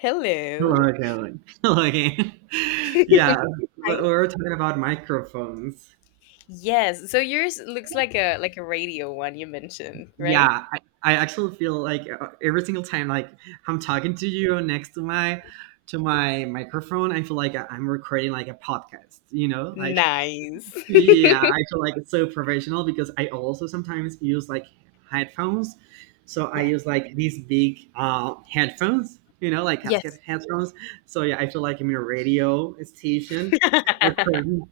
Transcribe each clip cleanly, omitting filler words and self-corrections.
Hello. Hello again. Hello again. Yeah, we Hi. were talking about microphones. Yes. So yours looks like a radio one you mentioned, right? Yeah, I actually feel like every single time like I'm talking to you next to my microphone, I feel like I'm recording like a podcast, you know? Like Nice. yeah, I feel like it's so professional because I also sometimes use like headphones. So I yeah. use like these big headphones, like Yes. casket headphones. So yeah, I feel like I'm in a radio station recording.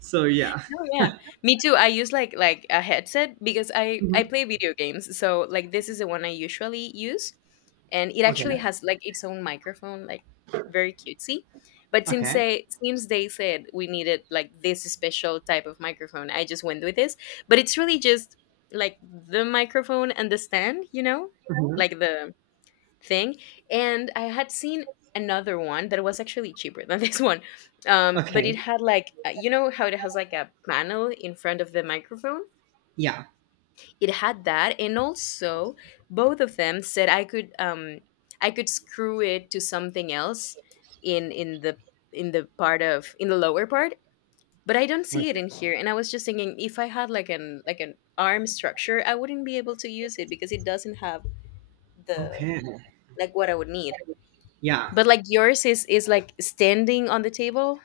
So yeah. Oh yeah, me too. I use like a headset because I Mhm. I play video games, so like this is the one I usually use, and it Okay. actually has like its own microphone, like very cutesy. But since Okay. they since they said we needed like this special type of microphone, I just went with this. But it's really just like the microphone and the stand, Mhm. like the thing. And I had seen another one that was actually cheaper than this one. But Okay. it had like, you know how it has like a panel in front of the microphone? Yeah. It had that. And also, both of them said I could screw it to something else in in the lower part. But I don't see it Okay. in here, and I was just thinking if I had like an arm structure, I wouldn't be able to use it because it doesn't have the Okay. like what I would need. Yeah. But like yours is like standing on the table?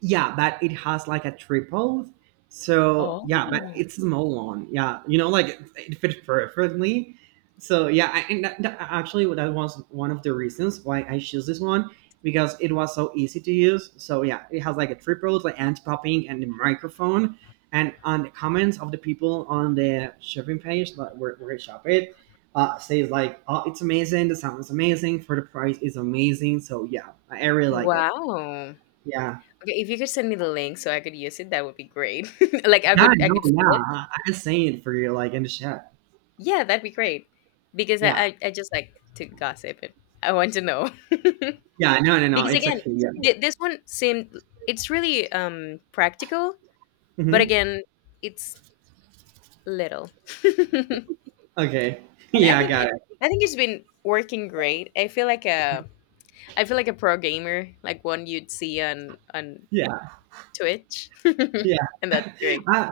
Yeah, but it has like a triple. So yeah, but Oh. it's a small one. Yeah, like it fit perfectly. So yeah, I, and that, that- actually, that was one of the reasons why I chose this one because it was so easy to use. So yeah, it has like a triple, like anti-popping and the microphone. And on the comments of the people on the shopping page, like where I shop it, says like, "Oh, it's amazing! The sound is amazing. For the price, is amazing." So yeah, I really like it. Wow. Yeah. Okay, if you could send me the link so I could use it, that would be great. like I Yeah, could I no, could see yeah. it. I was saying for you, like in the chat. Yeah, that'd be great. Because I, Yeah, I, I just like to gossip and I want to know. Because yeah. No, no, no. It's again, okay. Yeah. this one seemed it's really, practical, but Hmm. again, it's little. And Okay. I Yeah, I think it got I think it's been working great. I feel like uh it. I feel like a pro gamer, like one you'd see on Yeah, Twitch, yeah. and that's great. uh,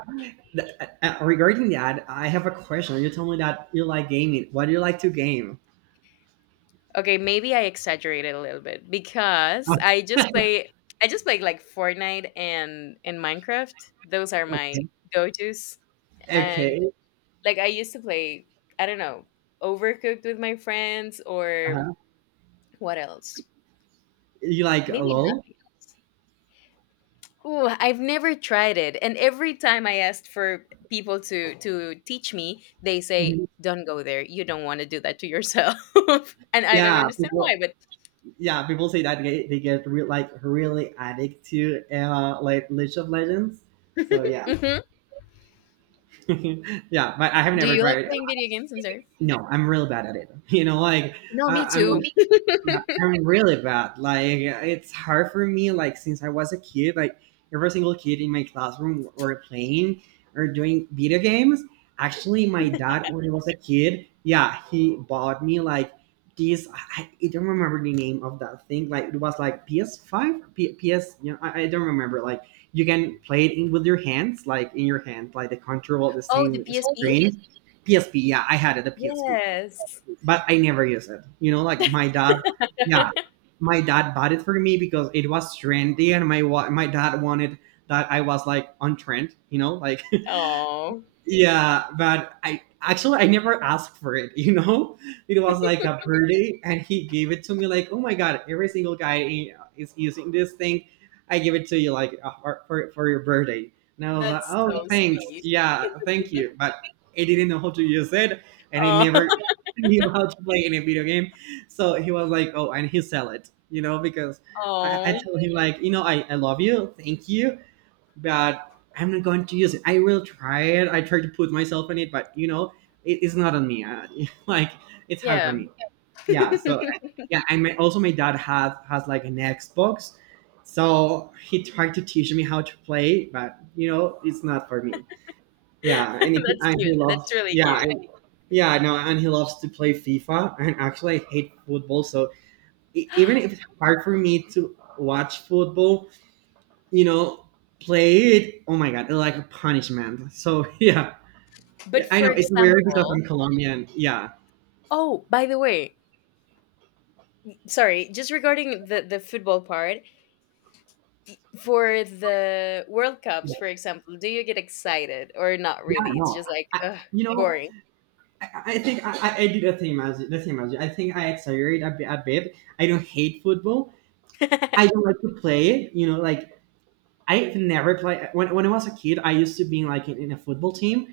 th- regarding that, I have a question. You told me that you like gaming. What do you like to game? Okay, maybe I exaggerated a little bit because I just play like Fortnite and in Minecraft. Those are Oh, my okay. go tos, and Okay. like I used to play. I don't know, Overcooked with my friends, or Uh-huh. what else? You like Maybe LOL? nothing else. Ooh, I've never tried it. And every time I asked for people to teach me, they say, Mhm. "Don't go there. You don't want to do that to yourself." And I don't Yeah, understand people. why, but Yeah, people say that they get like really addicted to like League of Legends. So yeah, Mhm. yeah. But I have Do never you like tried. playing video games? I'm sorry. No, I'm real bad at it. You know, like No, I me I'm too. yeah, I'm really bad. Like it's hard for me. Like since I was a kid, like every single kid in my classroom were playing or doing video games. Actually, my dad when he was a kid, yeah, he bought me like this. I don't remember the name of that thing. Like it was like PS5, PS. You know, I don't remember. Like you can play it with your hands, like in your hand, like the control, the Oh, the same PSP? screen. PSP, yeah, I had it, the PSP, Yes. but I never used it. You know, like my dad. Yeah, my dad bought it for me because it was trendy and my dad wanted that I was like on trend, Oh, yeah, but I actually I never asked for it, you know? It was like a birthday and he gave it to me like, "Oh my god, every single guy is using this thing. I give it to you like for your birthday." And I was like, that's "Oh, so thanks. sweet. Yeah, thank you." But I didn't know how to use it and I Oh, never knew how to play any video game. So he was like, "Oh, and he sell it." You know, because I oh told him like, "You know, I love you. Thank you." But I'm not going to use it. I will try it. I try to put myself in it, but it is not on me. Like it's hard for yeah. me. Yeah. So yeah, and also my dad has like an Xbox, so he tried to teach me how to play, but it's not for me. Yeah, and he, That's and he cute. loves. That's really Yeah, cute. and, yeah, no, and he loves to play FIFA. And actually, I hate football, so even if it's hard for me to watch football, you know, play it. Oh my god, like a punishment. So yeah, But I for know it's weird because example, I'm Colombian. Yeah, oh, by the way, sorry, just regarding the football part, for the World Cups, for example, do you get excited or not yeah, really? It's no, just like, I, ugh, you know, boring. I, I think I do the same as you. I think I exaggerate a bit. I don't hate football. I don't like to play it. You know, like I've never played when I was a kid. I used to be like in a football team,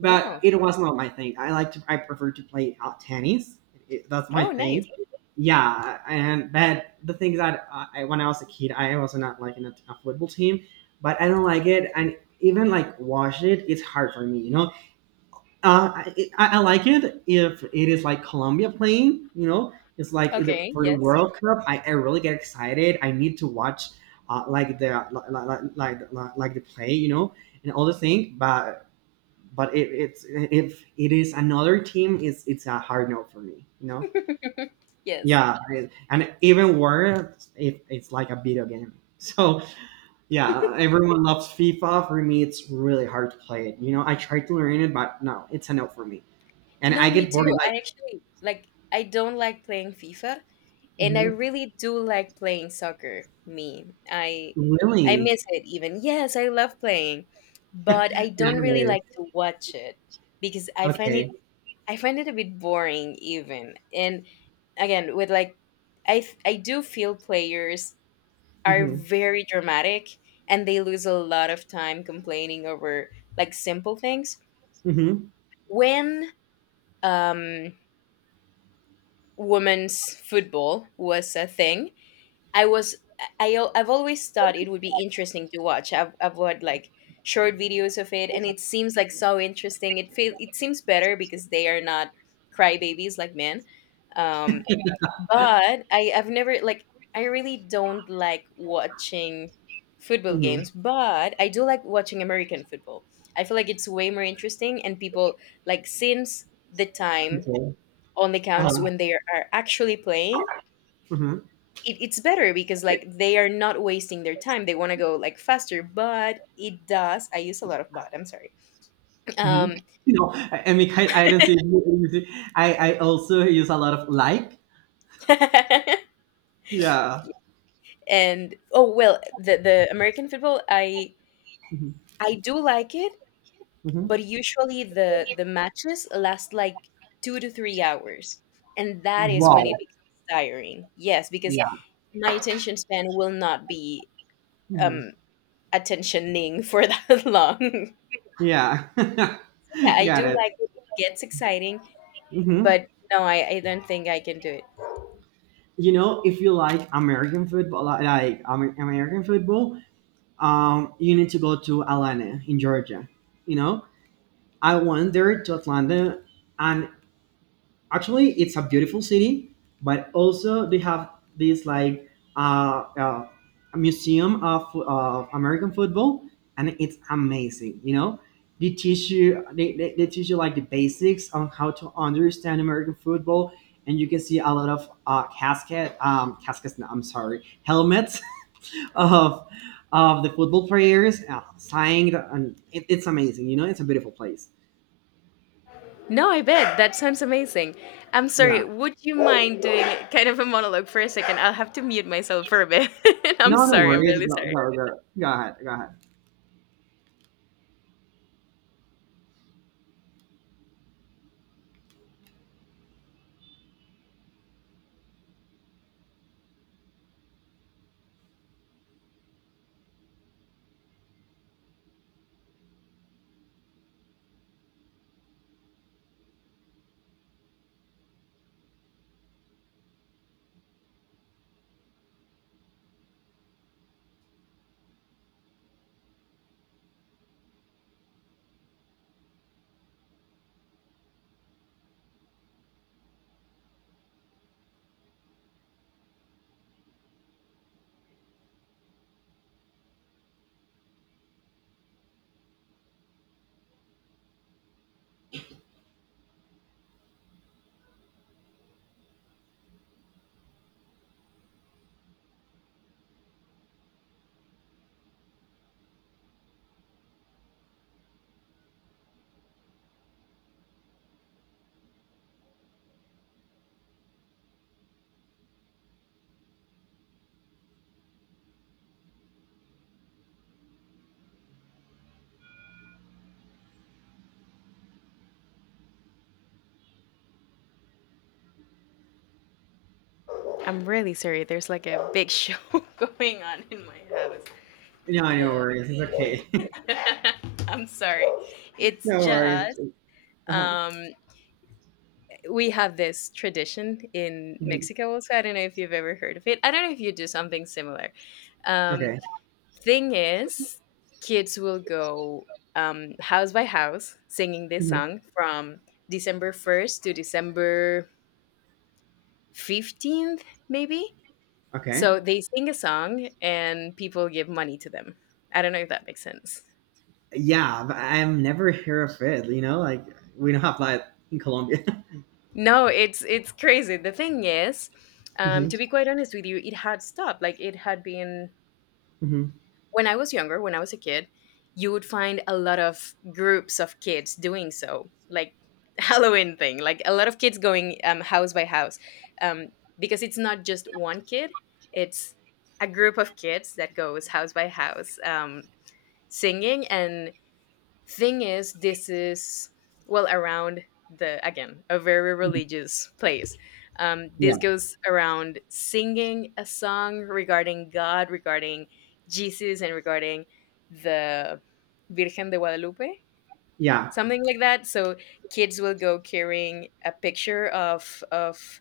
but Wow. it was not my thing. I prefer to play tennis. That's my Oh, nice. thing. Yeah, and but the thing is that when I was a kid, I was not like in a football team, but I don't like it, and even like watch it, it's hard for me. You know, I like it if it is like Colombia playing. You know, it's like it, Okay. for the Yes. World Cup, I really get excited. I need to watch uh, like the like the play. You know, and all the thing, but if it's if it is another team, it's a hard no for me. You know, Yes. yeah, and even worse, if it's like a video game. So yeah, everyone loves FIFA. For me, it's really hard to play it. You know, I tried to learn it, but no, it's a no for me, and I No, me get bored. too. Like, I actually like, I don't like playing FIFA, and I "Mhm, really do like playing soccer. Me, I, I really? miss it even. Yes, I love playing, but I Yeah, don't really it is. like to watch it because I find it Okay. I find it a bit boring even. And again, with like I do feel players are Hmm. very dramatic and they lose a lot of time complaining over like simple things. Hmm. When um women's football was a thing, I was I- I've always thought it would be interesting to watch. I've watched like short videos of it and it seems like so interesting. It seems better because they are not crybabies like men. Um But I really don't like watching football Hmm. games, but I do like watching American football. I feel like it's way more interesting and people like since the time Okay. only counts Um, when they are actually playing. hmm. It's better because like they are not wasting their time. They want to go like faster, but it does. I use a lot of but. I'm sorry. Hmm. Um, You know, I mean, I don't say. I also use a lot of like." Yeah. and oh well, the American football, I Mhm. I do like it, Mhm. but usually the matches last like 2 to 3 hours, and that is when Wow. it becomes tiring, yes, because Yeah. my attention span will not be, Yeah. Mhm. um attentioning for that long. Yeah. Yeah, I do Got it. like it. It gets exciting, Hmm. but no, I don't think I can do it. You know, if you like American football, like American football, you need to go to Atlanta in Georgia. You know, I went there to Atlanta, and actually it's a beautiful city, but also they have this like uh, uh, a museum of American football, and it's amazing. You know, they teach you like the basics on how to understand American football, and you can see a lot of casket caskets, no, I'm sorry, helmets of the football players, signed, and it's amazing, you know, it's a beautiful place. No, I bet that sounds amazing. I'm Yeah, sorry, would you mind doing kind of a monologue for a second? I'll have to mute myself for a bit. I'm no sorry, I'm worries, really go, sorry. go, go. Go ahead, go ahead. I'm really sorry. There's like a big show going on in my house. No, no worries. It's okay. I'm sorry. It's No just, worries. Uh-huh. um we have this tradition in Mhm. Mexico also. I don't know if you've ever heard of it. I don't know if you do something similar. Um Okay. Thing is, kids will go, house by house, singing this Mhm. song from December 1st to December 15th, maybe. Okay. So they sing a song and people give money to them. I don't know if that makes sense. Yeah, but I've never heard of it. You know, like we don't have that in Colombia. No, it's crazy. The thing is, Hmm. to be quite honest with you, it had stopped. Like it had been Hmm. when I was younger, when I was a kid, you would find a lot of groups of kids doing so, like Halloween thing, like a lot of kids going, house by house, um, because it's not just one kid; it's a group of kids that goes house by house, singing and— Thing is, this is, well, around— the, again, a very religious place. Yeah. This goes around singing a song regarding God, regarding Jesus, and regarding the Virgen de Guadalupe, Yeah. something like that. So kids will go carrying a picture of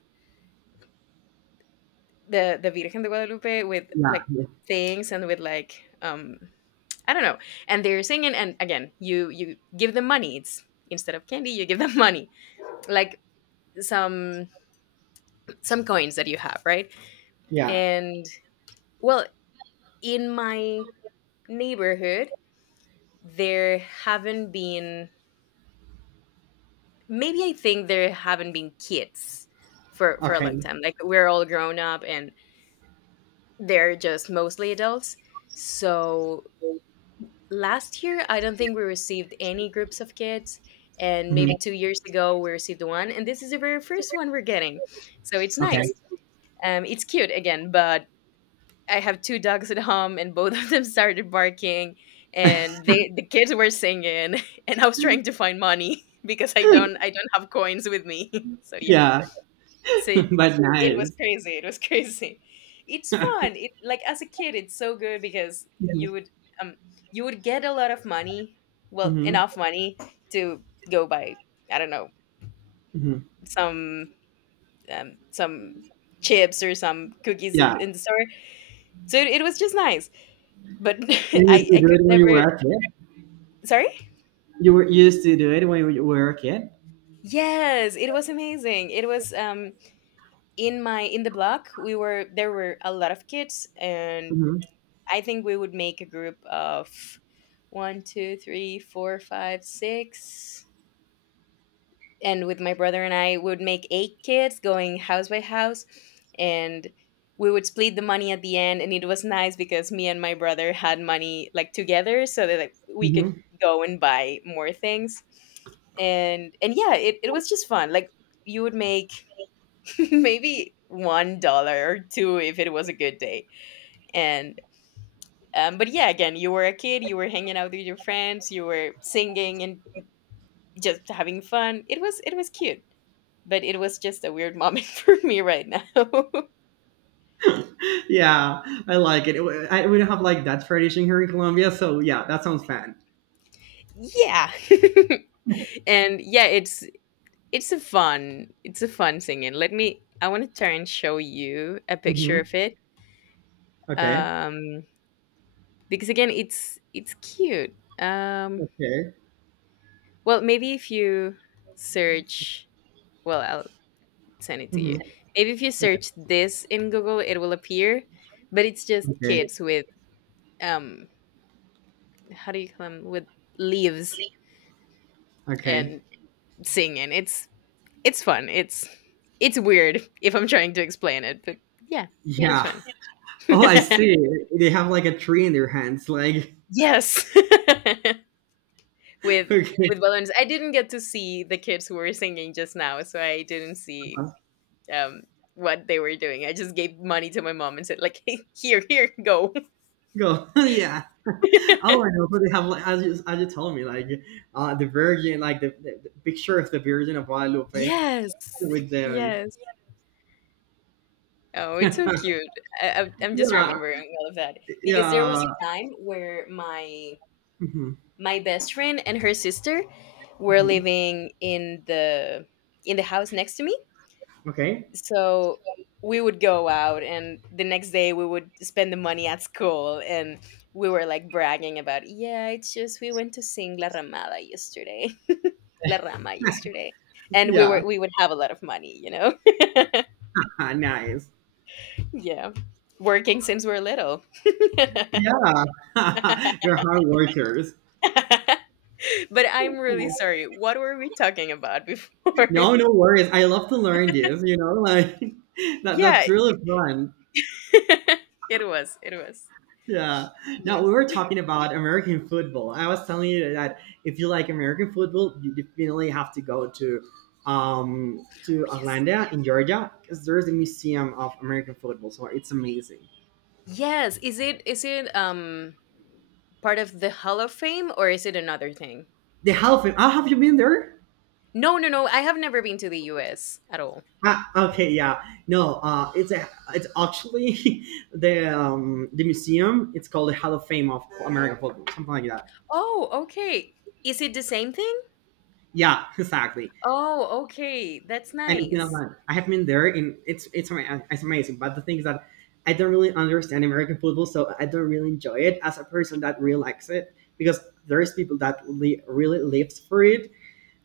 the Virgen de Guadalupe with Yeah. like Yeah. things and with like, um I don't know. And they're singing, and again, you give them money. It's instead of candy, you give them money, like some some coins that you have, right? Yeah. And well, in my neighborhood, there haven't been. Maybe I think there haven't been kids for a Okay. long time. Like we're all grown up, and they're just mostly adults. So last year, I don't think we received any groups of kids, and Mhm. maybe 2 years ago we received one, and this is the very first one we're getting, so it's nice. Okay. It's cute again, but I have two dogs at home and both of them started barking, and the kids were singing and I was trying to find money because i don't i don't have coins with me so yeah. Yeah. Same. But It was nice. crazy, it was crazy. It's fun, it, like as a kid, it's so good because Hmm. Um you would get a lot of money, well, Hmm. enough money to go buy, I don't know, some, some chips or some cookies in, Yeah. in the store, so it was just nice, but You used i to i do could it when never, you were a kid. sorry. You used to do it when you were a kid. Yes, it was amazing. It was, in the block, we were there were a lot of kids, and Hmm. I think we would make a group of one, two, three, four, five, six. And with my brother and I, we would make eight kids going house by house. And we would split the money at the end. And it was nice because me and my brother had money like together so that like, we could Hmm. go and buy more things. And yeah, it was just fun. Like you would make maybe $1 or two if it was a good day. And, but yeah, again, you were a kid, you were hanging out with your friends, you were singing and just having fun. It was cute, but it was just a weird moment for me right now. Yeah, I like it. We don't have like that tradition here in Colombia, so yeah, that sounds fun. Yeah, and yeah, it's a fun singing. Let me I want to try and show you a picture Hmm. of it, Okay. um, because again, it's cute. Okay. Well, maybe if you search, well, I'll send it to you. Hmm. Maybe if you Okay. search this in Google, it will appear, but it's just Okay. kids with, um how do you call them, with leaves Okay. and singing. It's fun. It's weird if I'm trying to explain it, but yeah, it was Yeah. fun. Oh, I see. They have like a tree in their hands. Like, Yes. With okay, balloons. I didn't get to see the kids who were singing just now, so I didn't see, um what they were doing. I just gave money to my mom and said like, "Hey, here, here, go." go. Yeah. Oh, I know. But they have like as you told me, like the Virgin, like the picture of the Virgin of Guadalupe Yes. with them. Yes. Oh, it's so cute. I'm just Yeah. remembering all of that because there Yeah. was a time where my Hmm. my best friend and her sister were Hmm. living in the house next to me. Okay. So we would go out and the next day we would spend the money at school and we were like bragging about, yeah, it's just we went to sing La Ramada yesterday. La Rama yesterday. And we were Yeah. we would have a lot of money, you know? Nice. Yeah. Working since we're little. But Yeah, you're hard workers. I'm really sorry. What were we talking about before? No, no worries. I love to learn this, you know, like that Yeah. that's really fun. It was. It was. Yeah. Now Yeah. we were talking about American football. I was telling you that if you like American football, you definitely have to go Oh, to yes. Atlanta in Georgia because there is a museum of American football, so it's amazing. Yes. Is it part of the Hall of Fame or is it another thing? The Hall of Fame. Ah, have you been there? No, no, no. I have never been to the US at all. Ah, okay, yeah. No, it's actually the museum. It's called the Hall of Fame of American Football, something like that. Oh, okay. Is it the same thing? Yeah, exactly. Oh, okay. That's And it's in nice. Atlanta. I have been there, and it's amazing. But the thing is that I don't really understand American football, so I don't really enjoy it as a person that really likes it because there's people that really lives for it.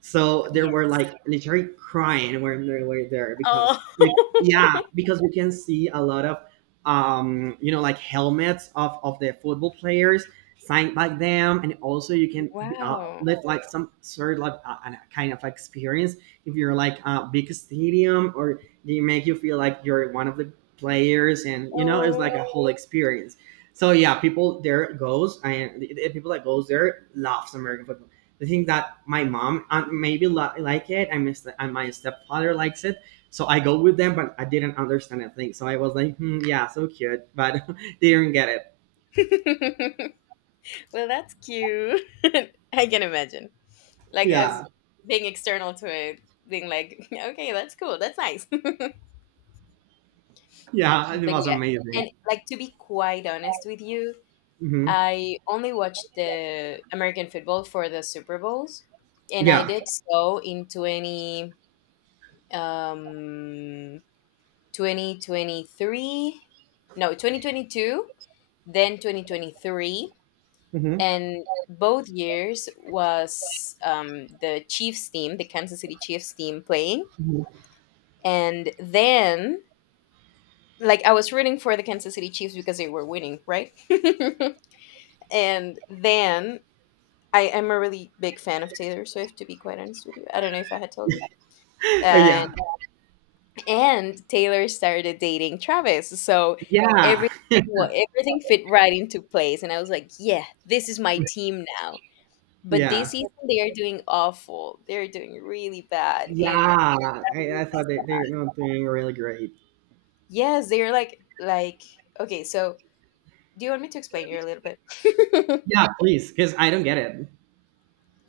So there Yeah. were like literally crying when they were there because Oh. Yeah, because we can see a lot of you know, like helmets of the football players, signed by them, and also you can Wow. live like some sort of like a kind of experience if you're like a big stadium or they make you feel like you're one of the players, and you know it's like Oh. a whole experience. So yeah, people there goes, and the people that goes there loves American football. The thing that my mom maybe like it, and and my stepfather likes it, so I go with them, but I didn't understand a thing, so I was like, hmm, yeah, so cute, but didn't get it. Well, that's cute. I can imagine. Like as Yeah. being external to it, being like, okay, that's cool, that's nice. Yeah, it But was yeah, amazing. and like to be quite honest with you, Hmm. I only watched the American football for the Super Bowls, and I Yeah. did so in um 2023, no 2022, then 2023. Hmm. And both years was the Chiefs team, the Kansas City Chiefs team playing. And then, like, I was rooting for the Kansas City Chiefs because they were winning, right? And then I am a really big fan of Taylor Swift, to be quite honest with you. I don't know if I had told you. And Yeah, and Taylor started dating Travis, so yeah, every well, everything fit right into place. And I was like, yeah, this is my team now. But this yeah, season they are doing awful. They're doing really bad and yeah. I'm i, really I thought they, sad. they're doing really great. Yes, they're like okay, so do you want me to explain you a little bit? Yeah, please, because I don't get it.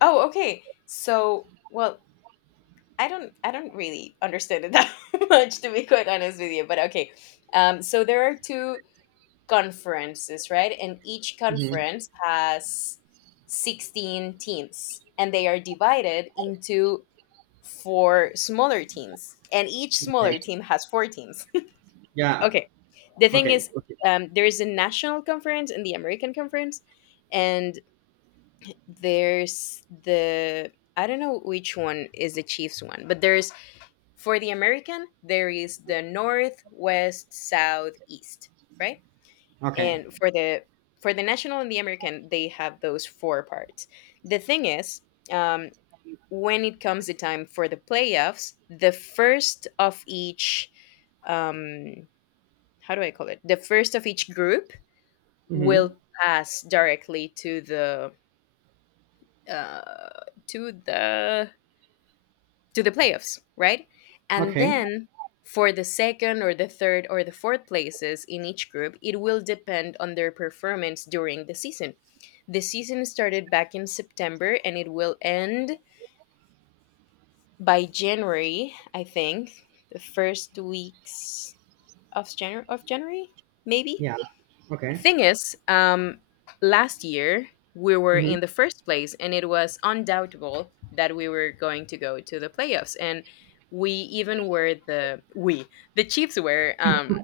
Oh, okay. So well, I don't really understand it that much to be quite honest with you, but okay. So there are two conferences, right? And each Hmm. conference has 16 teams and they are divided into for smaller teams, and each smaller Okay. team has four teams. Yeah. Okay, the thing Okay, is, okay, there is a national conference and the American conference, and there's the I don't know which one is the Chiefs one, but there's for the American there is the North, West, South, East, right? okay. And for the national and the American, they have those four parts. The thing is, um, when it comes the time for the playoffs, the first of each, um, how do I call it? The first of each group Hmm. will pass directly uh, to the to the playoffs, right? And Okay. then for the second or the third or the fourth places in each group, it will depend on their performance during the season. The season started back in September and it will end by January, I think, the first weeks of January, maybe. Yeah. Okay. Thing is, last year we were Hmm. in the first place, and it was undoubtable that we were going to go to the playoffs, and we even were the Chiefs were um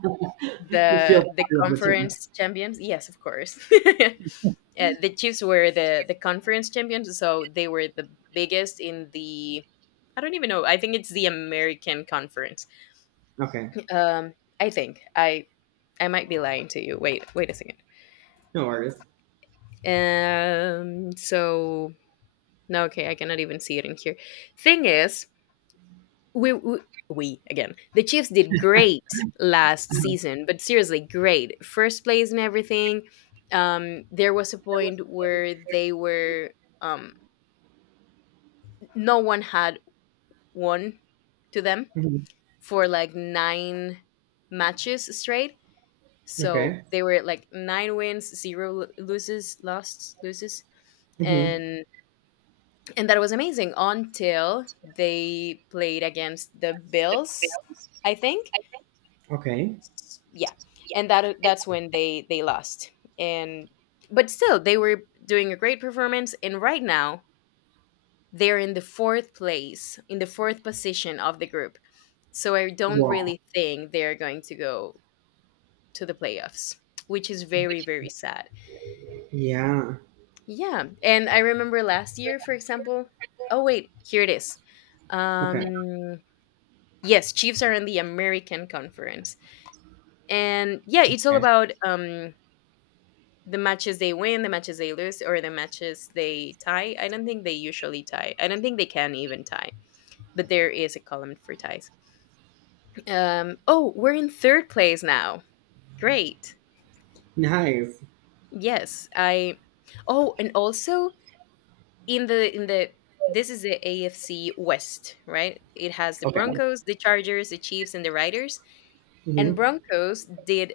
You the feel the part of the team. conference champions. Yes, of course. The Chiefs were the conference champions, so they were the biggest in the. I don't even know. I think it's the American Conference. Okay, Um, I think I might be lying to you. Wait, wait a second. no worries. So no, okay, I cannot even see it in here. Thing is, we, we we again the Chiefs did great last season but seriously great first place and everything. There was a point where they were um no one had won to them Mhm. for like 9 matches straight. So Okay. they were like 9 wins, zero loses, Hmm. and and that was amazing until they played against the Bills, I think. Okay. Yeah, and that's when they lost. And but still, they were doing a great performance. And right now, they're in the fourth place, in the fourth position of the group. So I don't Wow. really think they're going to go to the playoffs, which is very, very sad. Yeah. Yeah. And I remember last year, for example. Oh, wait, here it is. Okay. Um, yes, Chiefs are in the American Conference. And yeah, it's all Okay. about the matches they win, the matches they lose, or the matches they tie. I don't think they usually tie. I don't think they can even tie, but there is a column for ties. Oh, we're in third place now. Great. Nice. Yes, I. Oh, and also in the this is the AFC West, right? It has the Okay. Broncos, the Chargers, the Chiefs, and the Riders. And Hmm. Broncos did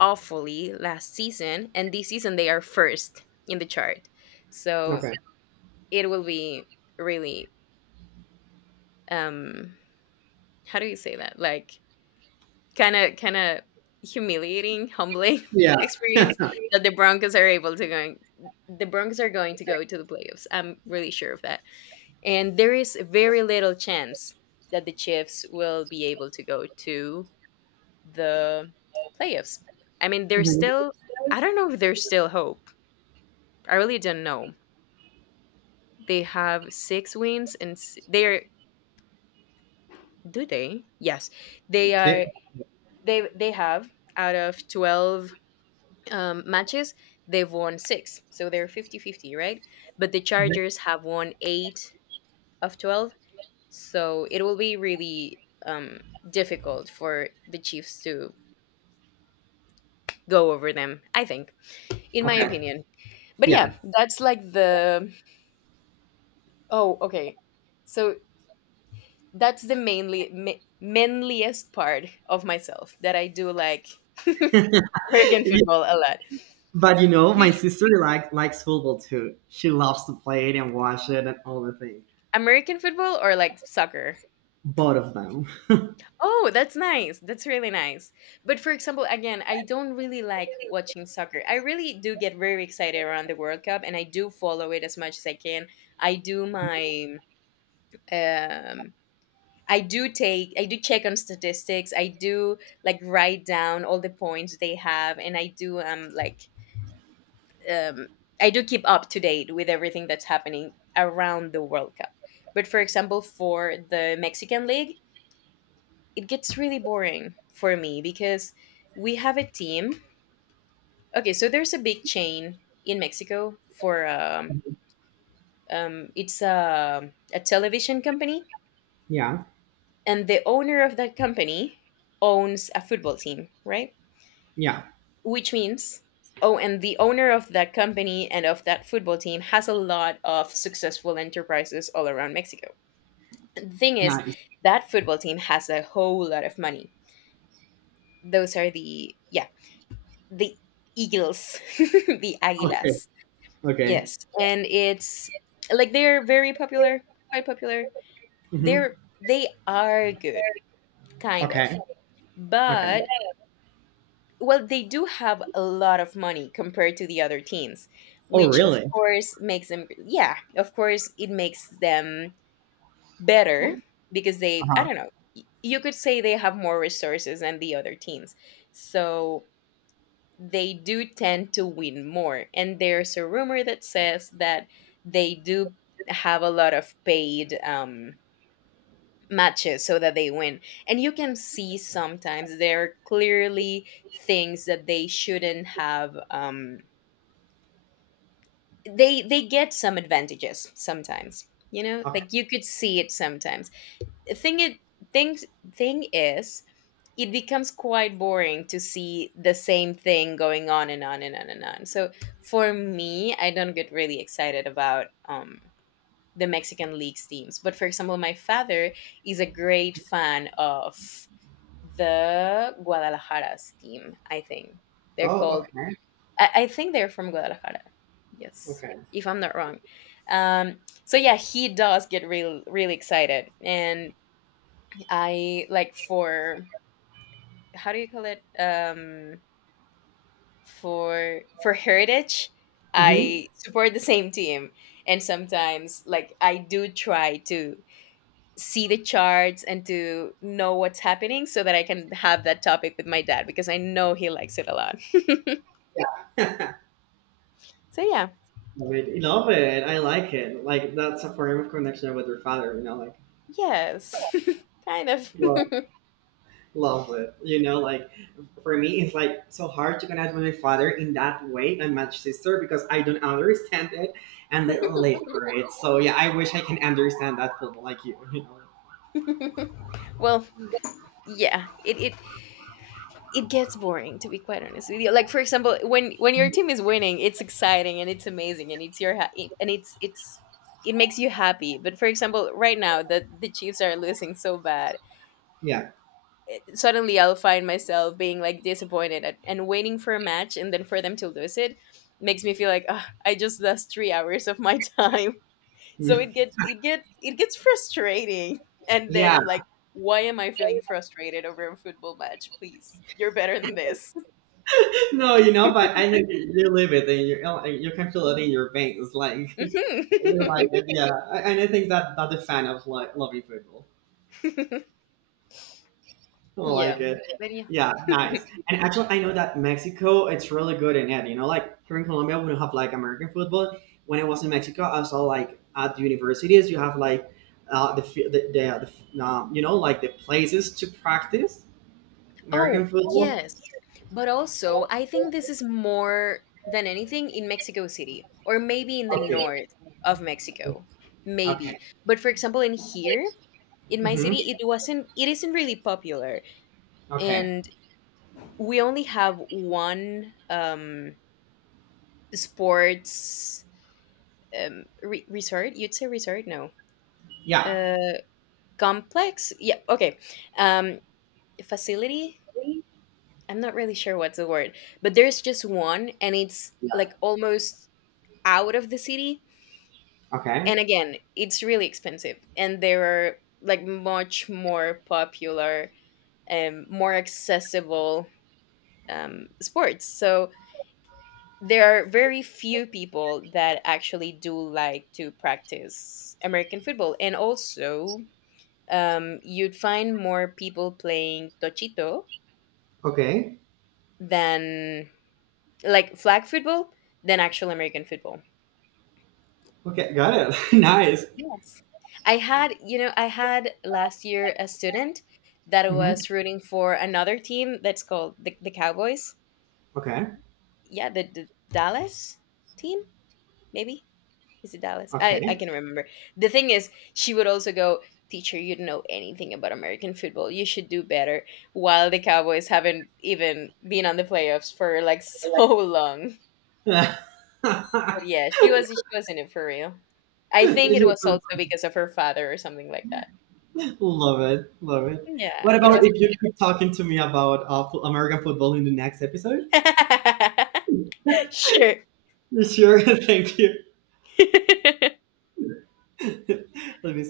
awfully last season, and this season they are first in the chart. So Okay. it will be really um, how do you say that? Like kinda humiliating, humbling Yeah. experience that the Broncos are going to go to the playoffs. I'm really sure of that. And there is very little chance that the Chiefs will be able to go to the playoffs. I mean, there's Hmm. still I don't know if there's still hope. I really don't know. They have 6 wins and they're do they? Yes. They Yeah. are they have out of 12 matches, they've won six. So they're fifty-fifty, right? But the Mhm. Chargers have won eight of 12. So it will be really um, difficult for the Chiefs to go over them, I think, in my Okay. opinion. But yeah, Yeah. that's like the. Oh, okay. So that's the mainly. Manliest part of myself that I do like American Yeah, football a lot. but you know, Do my you- sister like likes football too. She loves to play it and watch it and all the things. American football or like soccer? Both of them. Oh, that's nice. That's really nice. But for example, again, I don't really like watching soccer. I really do get very excited around the World Cup and I do follow it as much as I can. I do my um I do check on statistics. I do like write down all the points they have and um I do keep up to date with everything that's happening around the World Cup. But for example, for the Mexican League, it gets really boring for me because we have a team. Okay, so there's a big chain in Mexico for it's a television company, Yeah. and the owner of that company owns a football team, right? Yeah. Which means oh, and the owner of that company and of that football team has a lot of successful enterprises all around Mexico. The thing is, Nice. that football team has a whole lot of money. Those are the, yeah, the eagles, the Okay. águilas. Okay. Yes, and it's like they're very popular, quite popular. Hmm. They are good, kind of, Okay. Okay. but well, they do have a lot of money compared to the other teams, Oh, which of really? course makes them, yeah, of course it makes them better because they I Uh don't know, you could say they have more resources than the other teams, so they do tend to win more. And there's a rumor that says that they do have a lot of paid matches so that they win. And you can see sometimes there are clearly things that they shouldn't have. They get some advantages sometimes. You know, huh. like you could see it sometimes. Thing it things thing is it becomes quite boring to see the same thing going on and on and on and on. So for me, I don't get really excited about the Mexican league's teams. But for example, my father is a great fan of the Guadalajara's team. I think they're Oh, called. okay, I think they're from Guadalajara. Yes, okay. if I'm not wrong. Um, so yeah, he does get really excited, and I like for, how do you call it? For heritage Hmm. I support the same team, and sometimes like I do try to see the charts and to know what's happening so that I can have that topic with my dad because I know he likes it a lot. Yeah. So yeah. Love it. Love it. I like it. Like that's a form of connection with your father, like Yes. Kind of. love, love it. You know, like for me it's like so hard to connect with my father in that way and my sister because I don't understand it and they live for it. So yeah, I wish I can understand that fully like you know. Well, yeah, it gets boring to be quite honest with you. Like for example, when your team is winning, it's exciting and it's amazing and it's your and it's it makes you happy. But for example, right now that the Chiefs are losing so bad, Yeah. suddenly I'll find myself being like disappointed at, and waiting for a match and then for them to lose it makes me feel like "Ugh, I just lost 3 hours of my time." So it gets frustrating, and then Yeah. I'm like, why am I feeling frustrated over a football match? Please, you're better than this. No, but I think you live it and you can feel it in your veins, like you like it, yeah. And I think that that's the fan of like loving football, I like Yeah. it, Very. yeah, nice. And actually, I know that Mexico, it's really good in it. You know, like here in Colombia, we don't have like American football. When I was in Mexico, I saw like at the universities, you have like you know, like the places to practice Oh, American football. yes. But also, I think this is more than anything in Mexico City or maybe in the Okay, north of Mexico. Maybe. okay. But for example, in here, in my Hmm. city, it isn't really popular. Okay, And we only have one sports resort, you'd say resort? No. yeah. Uh Complex? Yeah, okay. Um Facility. I'm not really sure what's the word, but there's just one and it's like almost out of the city. Okay. And again, it's really expensive. And there are like much more popular and more accessible sports. So there are very few people that actually do like to practice American football. And also, you'd find more people playing Tochito Okay. than like flag football than actual American football. Okay. Got it. Nice. Yes. I had last year a student that Hmm. was rooting for another team that's called the Cowboys. Okay. Yeah, the Dallas team, maybe? Is it Dallas? I Okay. can remember. The thing is, she would also go, Teacher, you don't know anything about American football. You should do better. While the Cowboys haven't even been on the playoffs for like so long. Love But yeah, she was in it for real. I think it was also because of her father or something like that. it. Love it. What Yeah, it about was. if you keep talking to me about American football in the next episode? Sure. Sure. Thank you. Let me